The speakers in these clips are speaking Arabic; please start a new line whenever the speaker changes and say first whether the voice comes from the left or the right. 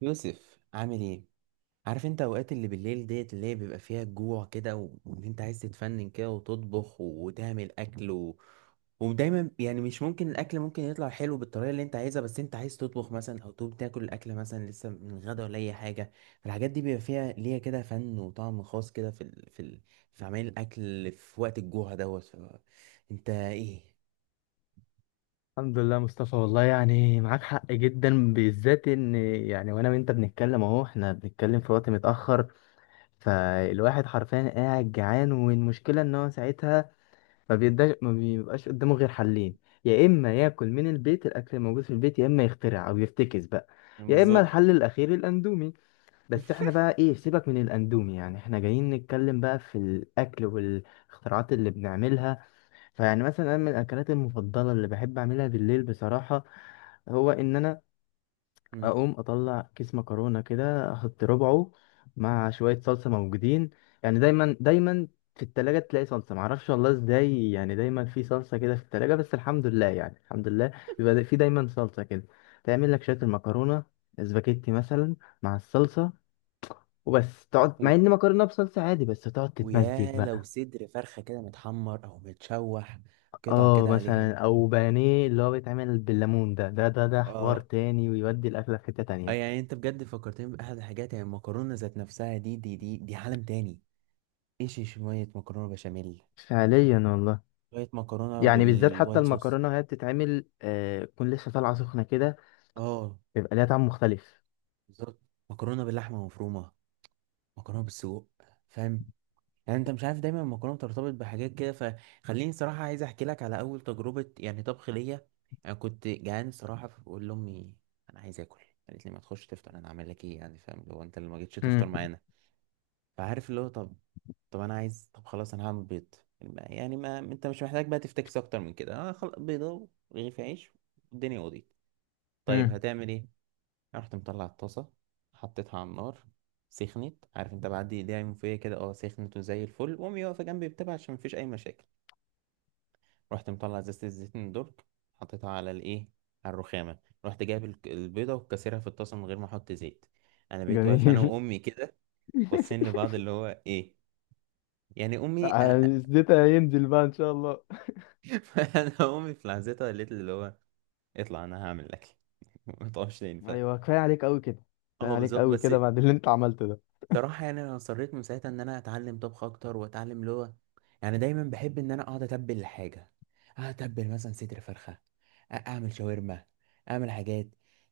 right: يوسف، عامل ايه؟ عارف انت اوقات اللي بالليل ديت اللي هي بيبقى فيها الجوع كده وان انت عايز تتفنن كده وتطبخ وتعمل اكل ودايما يعني مش ممكن الاكل ممكن يطلع حلو بالطريقه اللي انت عايزها، بس انت عايز تطبخ مثلا او تقوم تاكل الاكل مثلا لسه من غدا ولا اي حاجه. فالحاجات دي بيبقى فيها ليها كده فن وطعم خاص كده، في في عمل الاكل في وقت الجوع دوت انت ايه؟
left: الحمد لله مصطفى، والله يعني معاك حق جدا، بالذات ان يعني وانا وانت بنتكلم اهو. احنا بنتكلم في وقت متأخر، فالواحد حرفيا قاعد جعان. والمشكلة ان هو ساعتها ما بيبقاش قدامه غير حلين: يا اما ياكل من البيت الاكل الموجود في البيت، يا اما يخترع او يفتكس بقى، يا اما
right: بالظبط.
left: الحل الاخير الاندومي. بس احنا بقى ايه، سيبك من الاندومي، يعني احنا جايين نتكلم بقى في الاكل والاختراعات اللي بنعملها. فيعني مثلا انا من الاكلات المفضله اللي بحب اعملها بالليل بصراحه، هو ان انا اقوم اطلع كيس مكرونه كده، احط ربعه مع شويه صلصه موجودين. يعني دايما دايما في التلاجة تلاقي صلصة، معرفش والله ازاي، يعني دايما في صلصة كده في التلاجة، بس الحمد لله يعني الحمد لله بيبقى في دايما صلصة كده. تعمل لك شوية المكرونة، سباكيتي مثلا، مع الصلصة، وبس تقعد، مع
right: مم.
left: ان مكرونة بصلصة عادي، بس تقعد تتمزج
right: ويا لو
left: بقى.
right: صدر فرخة كده متحمر أو متشوح، قطع
left: اه
right: كده عليها.
left: مثلا، او بانيه اللي هو بيتعمل بالليمون، ده ده ده ده حوار
right: اه،
left: تاني ويودي الاكله في حته
right: آه،
left: تانية.
right: يعني انت بجد فكرتني بأحد الحاجات، يعني المكرونة ذات نفسها دي عالم تاني. ايش، شوية مكرونة بشاميل،
left: فعليا والله.
right: شوية مكرونة
left: يعني بالذات حتى
right: بالوايت صوص.
left: المكرونه وهي بتتعمل تكون لسه طالعه سخنه كده،
right: اه،
left: بيبقى ليها طعم مختلف.
right: بالظبط. مكرونة باللحمة المفرومة، مكرونة بالسجق. فاهم؟ يعني انت مش عارف، دايما المكرونه بترتبط بحاجات كده. فخليني صراحه عايز احكي لك على اول تجربه يعني طبخ ليا. انا كنت جعان صراحه فبقول لامي: انا عايز اكل. قالت لي: ما تخش تفطر، انا عامل لك ايه؟ يعني فاهم اللي هو انت اللي ما جيتش تفطر
left: امم
right: معانا. فعارف اللي هو، طب طب انا عايز، طب خلاص انا هعمل بيض. يعني ما انت مش محتاج بقى تفتكس اكتر من كده، اه خلاص، بيضه ورغيف عيش، والدنيا قضيت. طيب
left: امم
right: هتعمل ايه؟ رحت مطلع الطاسة، حطيتها على النار، سخنت. عارف انت بعد ايديها يوم فيا كده، اه سخنت وزي الفل، وامي واقفة جنبي بتابع عشان مفيش اي مشاكل. رحت مطلع ازازة الزيتون درج، حطيتها على الايه، على الرخامة. رحت جايب البيضة وكسرها في الطاسة من غير ما احط زيت. انا بقيت واقف انا
left: جميل.
right: وامي كده، باصين لبعض اللي هو ايه، يعني امي انا.
left: زيتها هينزل بقى ان شاء الله.
right: انا امي في لحظتها قالت لي اللي هو: اطلع، انا هعمل الاكل. ما تقفش تاني. ف
left: ايوه، كفايه عليك قوي كده، كفايه
right: اه
left: عليك
right: بالظبط.
left: قوي
right: بس
left: كده بعد اللي انت عملته
right: صراحة يعني أنا اصريت من ساعتها إن أنا أتعلم طبخ أكتر وأتعلم لغة. يعني دايما بحب إن أنا أقعد أتبل الحاجة، أتبل مثلا صدر فرخة، أعمل شاورما، أعمل حاجات.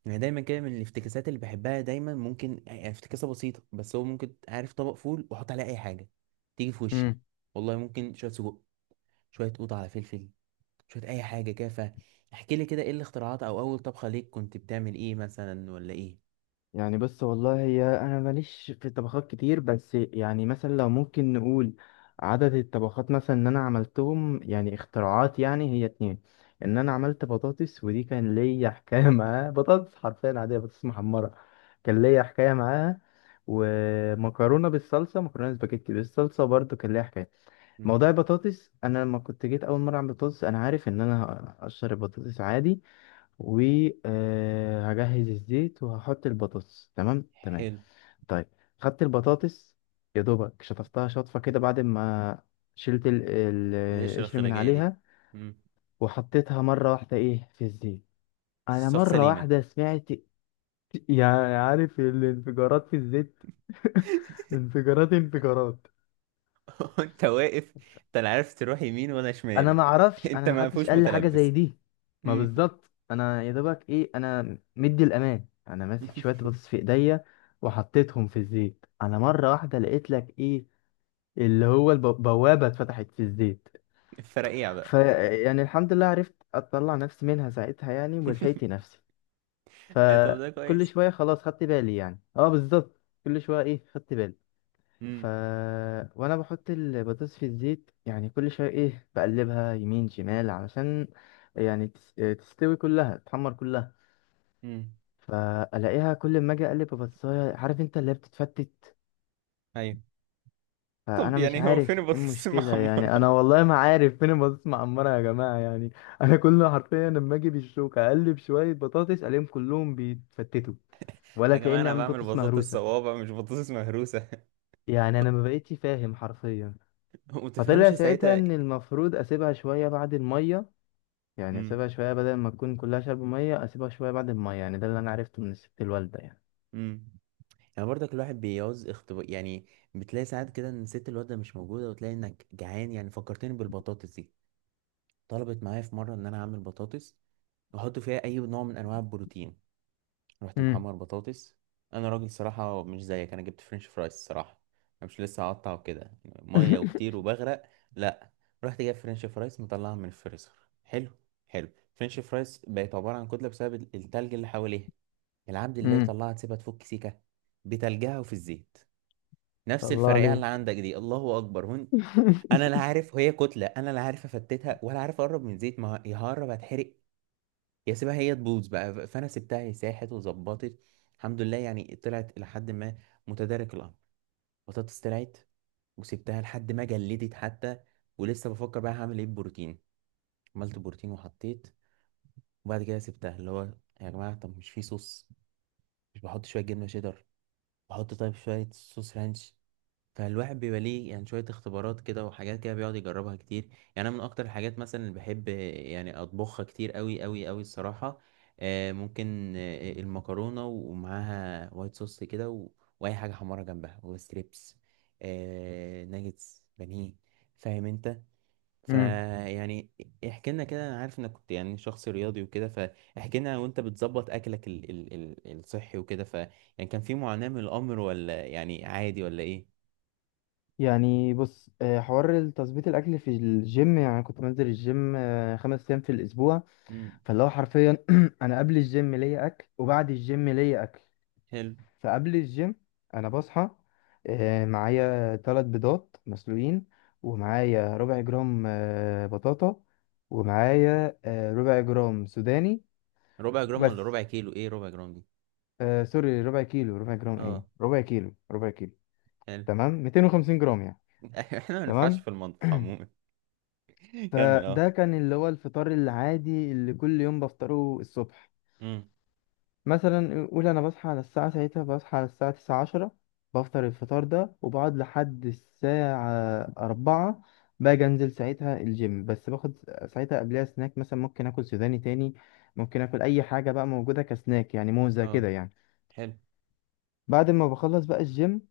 right: يعني دايما كده من الافتكاسات اللي بحبها، دايما ممكن يعني افتكاسة بسيطة، بس هو ممكن، عارف، طبق فول وأحط عليه أي حاجة تيجي في وشي.
left: ده.
right: والله ممكن شوية سجق، شوية قوطة على فلفل، شوية أي حاجة كده. فاحكي لي كده إيه الاختراعات أو أول طبخة ليك كنت بتعمل إيه مثلا، ولا إيه؟
left: يعني بص والله، هي انا ماليش في الطبخات كتير، بس يعني مثلا لو ممكن نقول عدد الطبخات مثلا ان انا عملتهم يعني اختراعات، يعني هي 2: ان انا عملت بطاطس، ودي كان ليا حكاية معاها، بطاطس حرفيا عادية، بطاطس محمرة، كان ليا حكاية معاها، ومكرونة بالصلصة، مكرونة سباجيتي بالصلصة برضو كان ليا حكاية.
right: مم.
left: موضوع البطاطس، انا لما كنت جيت اول مرة اعمل بطاطس، انا عارف ان انا هقشر البطاطس عادي، وهجهز الزيت، وهحط البطاطس، تمام تمام.
right: حلو.
left: طيب، خدت البطاطس، يا دوبك شطفتها شطفة كده، بعد ما شلت
right: ليش
left: القشر من
right: الخرجية دي؟
left: عليها،
right: مم.
left: وحطيتها مرة واحدة ايه في الزيت. انا
right: السوق
left: مرة
right: سليمة.
left: واحدة سمعت، يعني عارف الانفجارات في الزيت. انفجارات، انفجارات.
right: انت واقف، انت لا عارف تروح يمين ولا
left: انا
right: شمال.
left: ما اعرفش،
right: انت
left: انا ما
right: ما
left: حدش
right: فيهوش
left: قال لي حاجه زي
right: متلبس.
left: دي. ما
right: مم.
left: بالظبط، انا يا دوبك ايه، انا مدي الامان انا ماسك شويه بطاطس في ايديا، وحطيتهم في الزيت، انا مره واحده لقيت لك ايه، اللي هو البوابه اتفتحت في الزيت.
right: فرقيع
left: ف
right: بقى.
left: يعني الحمد لله عرفت اطلع نفسي منها ساعتها يعني، ولحقت نفسي.
right: إيه طب ده
left: فكل
right: كويس.
left: شويه خلاص خدت بالي، يعني اه بالظبط كل شويه ايه خدت بالي. ف
right: مم.
left: وانا بحط البطاطس في الزيت، يعني كل شويه ايه بقلبها يمين شمال علشان يعني تستوي كلها، تحمر كلها.
right: مم.
left: فالاقيها كل ما اجي اقلب ببصايه، عارف انت اللي هي بتتفتت.
right: ايوه. طب
left: فانا مش
right: يعني هو فين
left: عارف ايه
right: البطاطس
left: المشكله
right: المحمرة؟
left: يعني، انا والله ما عارف فين البطاطس معمره يا جماعه يعني. انا كل حرفيا لما اجي بالشوكه اقلب شويه بطاطس، الاقيهم كلهم بيتفتتوا، ولا
right: يا جماعة،
left: كاني
right: انا
left: عم
right: بعمل
left: بطاطس
right: بطاطس
left: مهروسه.
right: صوابع، مش بطاطس مهروسة.
left: يعني انا ما بقيتش فاهم حرفيا. فطلع
right: ومتفهمش
left: ساعتها
right: ساعتها.
left: ان المفروض اسيبها شويه بعد الميه، يعني
right: مم.
left: اسيبها شويه بدل ما تكون كلها شرب ميه، اسيبها شويه بعد الميه، يعني ده اللي انا عرفته من الست الوالده يعني.
right: مم. يعني برضك الواحد بيعوز اختبار يعني. بتلاقي ساعات كده ان ست الواد ده مش موجودة، وتلاقي انك جعان. يعني فكرتني بالبطاطس دي، طلبت معايا في مرة ان انا اعمل بطاطس واحط فيها اي نوع من انواع البروتين. رحت
left: امم
right: محمر بطاطس. انا راجل صراحه مش زيك، انا جبت فرنش فرايز الصراحه. انا مش لسه هقطع وكده ميه وكتير وبغرق، لا. رحت جايب فرنش فرايز، مطلعها من الفريزر. حلو، حلو. فرنش فرايز بقت عباره عن كتله بسبب التلج اللي حواليها. العبد الله
left: امم
right: يطلعها تسيبها تفك سيكه، بتلجها وفي الزيت. نفس
left: الله
right: الفرقعه اللي
left: عليك.
right: عندك دي، الله اكبر هون. انا لا عارف هي كتله، انا لا عارف افتتها ولا عارف اقرب من زيت، ما هي هقرب هتحرق. يا سيبها هي تبوظ بقى، فانا سبتها، هي ساحت وظبطت. الحمد لله يعني، طلعت الى حد ما متدارك الامر. بطاطس طلعت، وسبتها لحد ما جلدت حتى. ولسه بفكر بقى هعمل ايه بروتين. عملت بروتين وحطيت. وبعد كده سبتها، اللي هو يا جماعه، طب مش في صوص؟ مش بحط شويه جبنه شيدر؟ بحط طيب شويه صوص رانش. فالواحد بيبقى ليه يعني شوية اختبارات كده وحاجات كده بيقعد يجربها كتير. يعني أنا من أكتر الحاجات مثلا اللي بحب يعني أطبخها كتير أوي أوي أوي الصراحة، ممكن المكرونة ومعاها وايت صوص كده وأي حاجة حمارة جنبها وستريبس، ناجتس بانيه. فاهم أنت؟
left: امم.
right: فيعني احكي لنا كده، أنا عارف إنك كنت يعني شخص رياضي وكده، فاحكي لنا وأنت بتظبط أكلك الصحي وكده. ف يعني كان في معاناة من الأمر ولا يعني عادي، ولا إيه؟
left: يعني بص، حوار تظبيط الاكل في الجيم، يعني كنت بنزل الجيم 5 ايام في الاسبوع.
right: مم.
left: فاللي هو حرفيا انا قبل الجيم ليا اكل وبعد الجيم ليا اكل.
right: حلو.
left: فقبل الجيم انا بصحى معايا 3 بيضات مسلوقين، ومعايا ربع جرام بطاطا، ومعايا ربع جرام سوداني،
right: ربع جرام ولا
left: وبس.
right: ربع كيلو؟ ايه ربع جرام دي؟
left: سوري، ربع كيلو، ربع جرام
right: اه،
left: ايه، ربع كيلو، ربع كيلو.
right: حلو.
left: تمام، 250 جرام يعني.
right: احنا ما ينفعش
left: تمام
right: في المطبخ عموما. كمل، اه.
left: فده كان اللي هو الفطار العادي اللي كل يوم بفطره الصبح.
right: امم.
left: مثلا قول انا بصحى على الساعه، ساعتها بصحى على الساعه 9:10، بفطر الفطار ده وبقعد لحد الساعه 4. باجي انزل ساعتها الجيم، بس باخد ساعتها قبلها سناك، مثلا ممكن اكل سوداني تاني، ممكن اكل اي حاجه بقى موجوده كسناك، يعني موزه
right: اه،
left: كده يعني.
right: حلو.
left: بعد ما بخلص بقى الجيم،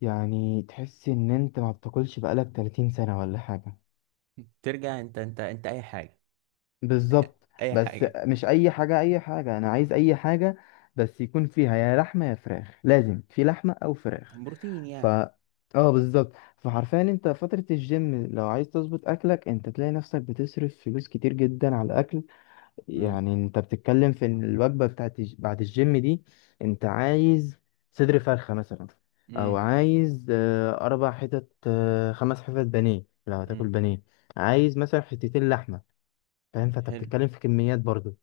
left: يعني تحس ان انت ما بتاكلش بقالك 30 سنه ولا حاجه.
right: ترجع انت، اي حاجه،
left: بالظبط،
right: اي
left: بس
right: حاجه.
left: مش اي حاجه، اي حاجه انا عايز اي حاجه، بس يكون فيها يا لحمه يا فراخ، لازم في لحمه او فراخ.
right: بروتين
left: ف
right: يعني.
left: اه بالظبط. فحرفيا انت فتره الجيم لو عايز تظبط اكلك، انت تلاقي نفسك بتصرف فلوس كتير جدا على الاكل.
right: امم.
left: يعني انت بتتكلم في ان الوجبه بتاعت بعد الجيم دي، انت عايز صدر فرخه مثلا، او
right: امم.
left: عايز 4 حتت، 5 حتت بانيه لو هتاكل
right: امم.
left: بانيه، عايز مثلا حتتين لحمه، فاهم. فانت
right: حلو.
left: بتتكلم في كميات برضو.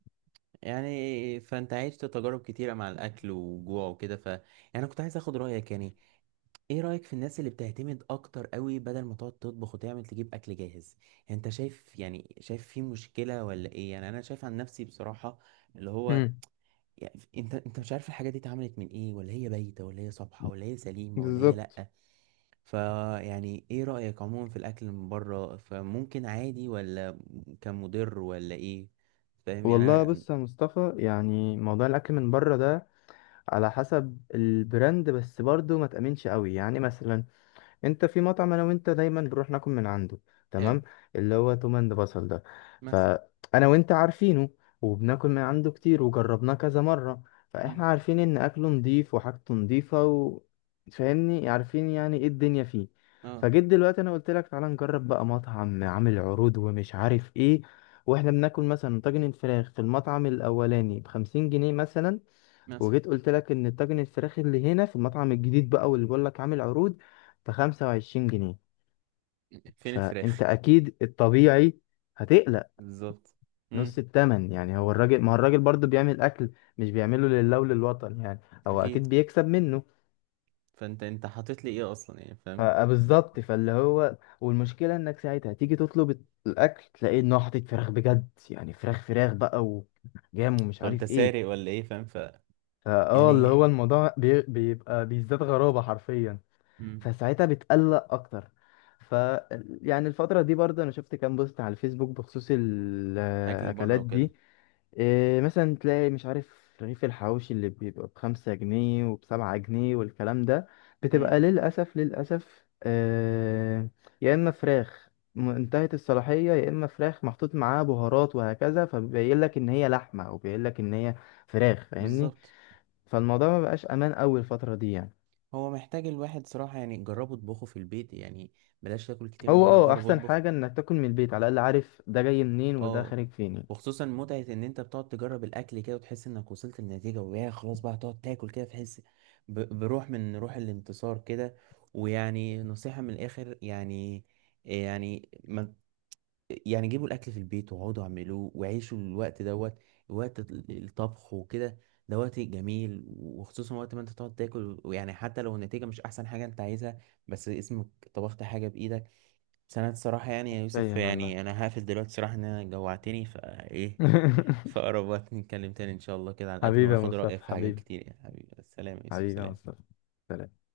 right: يعني فانت عشت تجارب كتيره مع الاكل وجوع وكده. ف يعني كنت عايز اخد رايك يعني. ايه رايك في الناس اللي بتعتمد اكتر قوي بدل ما تقعد تطبخ، وتعمل تجيب اكل جاهز؟ يعني انت شايف، يعني شايف في مشكله ولا ايه؟ يعني انا شايف عن نفسي بصراحه، اللي هو
left: امم،
right: يعني انت انت مش عارف الحاجه دي اتعملت من ايه، ولا هي بايته، ولا هي صبحه، ولا هي سليمه، ولا هي
left: بالظبط.
right: لا. فيعني ايه رايك عموما في الاكل من بره؟ فممكن عادي، ولا كان مضر، ولا ايه؟ فاهم يعني
left: والله
right: انا.
left: بص يا مصطفى، يعني موضوع الاكل من بره ده على حسب البراند، بس برضو ما تأمنش قوي. يعني مثلا انت في مطعم انا وانت دايما بنروح ناكل من عنده،
right: حلو.
left: تمام، اللي هو توم اند بصل ده،
right: مثلا.
left: فانا وانت عارفينه، وبناكل من عنده كتير، وجربناه كذا مرة. فاحنا
right: مم.
left: عارفين ان اكله نضيف وحاجته نضيفة و... فاهمني، عارفين يعني ايه الدنيا فيه.
right: اه.
left: فجيت دلوقتي انا قلت لك تعالى نجرب بقى مطعم عامل عروض ومش عارف ايه، واحنا بناكل مثلا طاجن الفراخ في المطعم الاولاني بخمسين جنيه مثلا،
right: مثلا.
left: وجيت قلت لك ان طاجن الفراخ اللي هنا في المطعم الجديد بقى، واللي بقول لك عامل عروض بخمسة وعشرين جنيه.
right: فين
left: فانت
right: الفراخ؟
left: اكيد الطبيعي هتقلق.
right: بالظبط. امم.
left: نص التمن يعني، هو الراجل ما هو الراجل برضه بيعمل اكل، مش بيعمله لله وللوطن يعني، هو
right: اكيد.
left: اكيد بيكسب منه.
right: فانت، انت حاطط لي ايه اصلا؟ يعني فاهم.
left: بالظبط، فاللي هو والمشكله انك ساعتها تيجي تطلب الاكل تلاقيه انه حاطط فراخ بجد يعني، فراخ فراخ بقى، وجام، ومش
right: طب انت
left: عارف ايه.
right: سارق ولا ايه؟ فاهم. ف
left: فاه اللي
right: يعني.
left: هو الموضوع بيبقى بيزداد غرابه حرفيا.
right: امم.
left: فساعتها بتقلق اكتر. ف يعني الفترة دي برضه انا شفت كام بوست على الفيسبوك بخصوص
right: اكل بره
left: الاكلات
right: وكده.
left: دي. إيه مثلا، تلاقي مش عارف رغيف الحواوشي اللي بيبقى بخمسة جنيه وبسبعة جنيه والكلام ده، بتبقى
right: امم.
left: للأسف للأسف آه، يا إما فراخ انتهت الصلاحية، يا إما فراخ محطوط معاها بهارات وهكذا، فبيبين لك إن هي لحمة، أو بيبين لك إن هي فراخ، فاهمني.
right: بالظبط.
left: فالموضوع ما بقاش أمان أوي الفترة دي يعني.
right: هو محتاج الواحد صراحة، يعني جربوا اطبخوا في البيت يعني. بلاش تاكل كتير من
left: هو
right: بره،
left: اه
right: جرب
left: احسن
right: اطبخ.
left: حاجة انك تاكل من البيت على الاقل، عارف ده جاي منين وده
right: اه.
left: خارج فين يعني.
right: وخصوصا متعة ان انت بتقعد تجرب الاكل كده، وتحس انك وصلت للنتيجة. ويا خلاص بقى تقعد تاكل كده، تحس بروح من روح الانتصار كده. ويعني نصيحة من الاخر يعني، يعني ما يعني جيبوا الاكل في البيت واقعدوا اعملوه وعيشوا الوقت دوت، وقت الطبخ وكده. ده وقت جميل، وخصوصا وقت ما انت تقعد تاكل. ويعني حتى لو النتيجه مش احسن حاجه انت عايزها، بس اسمك طبخت حاجه بايدك. بس انا الصراحه يعني يا يوسف،
left: باين والله.
right: يعني انا هقفل دلوقتي صراحه ان انا جوعتني فايه. فأقرب وقت نتكلم تاني إن شاء الله كده على الأكل،
left: حبيبي يا
right: وآخد رأيك
left: مصطفى
right: في حاجات
left: حبيبي،
right: كتير. يا حبيبي السلام يا يوسف،
left: حبيبي يا
right: سلام.
left: مصطفى، سلام.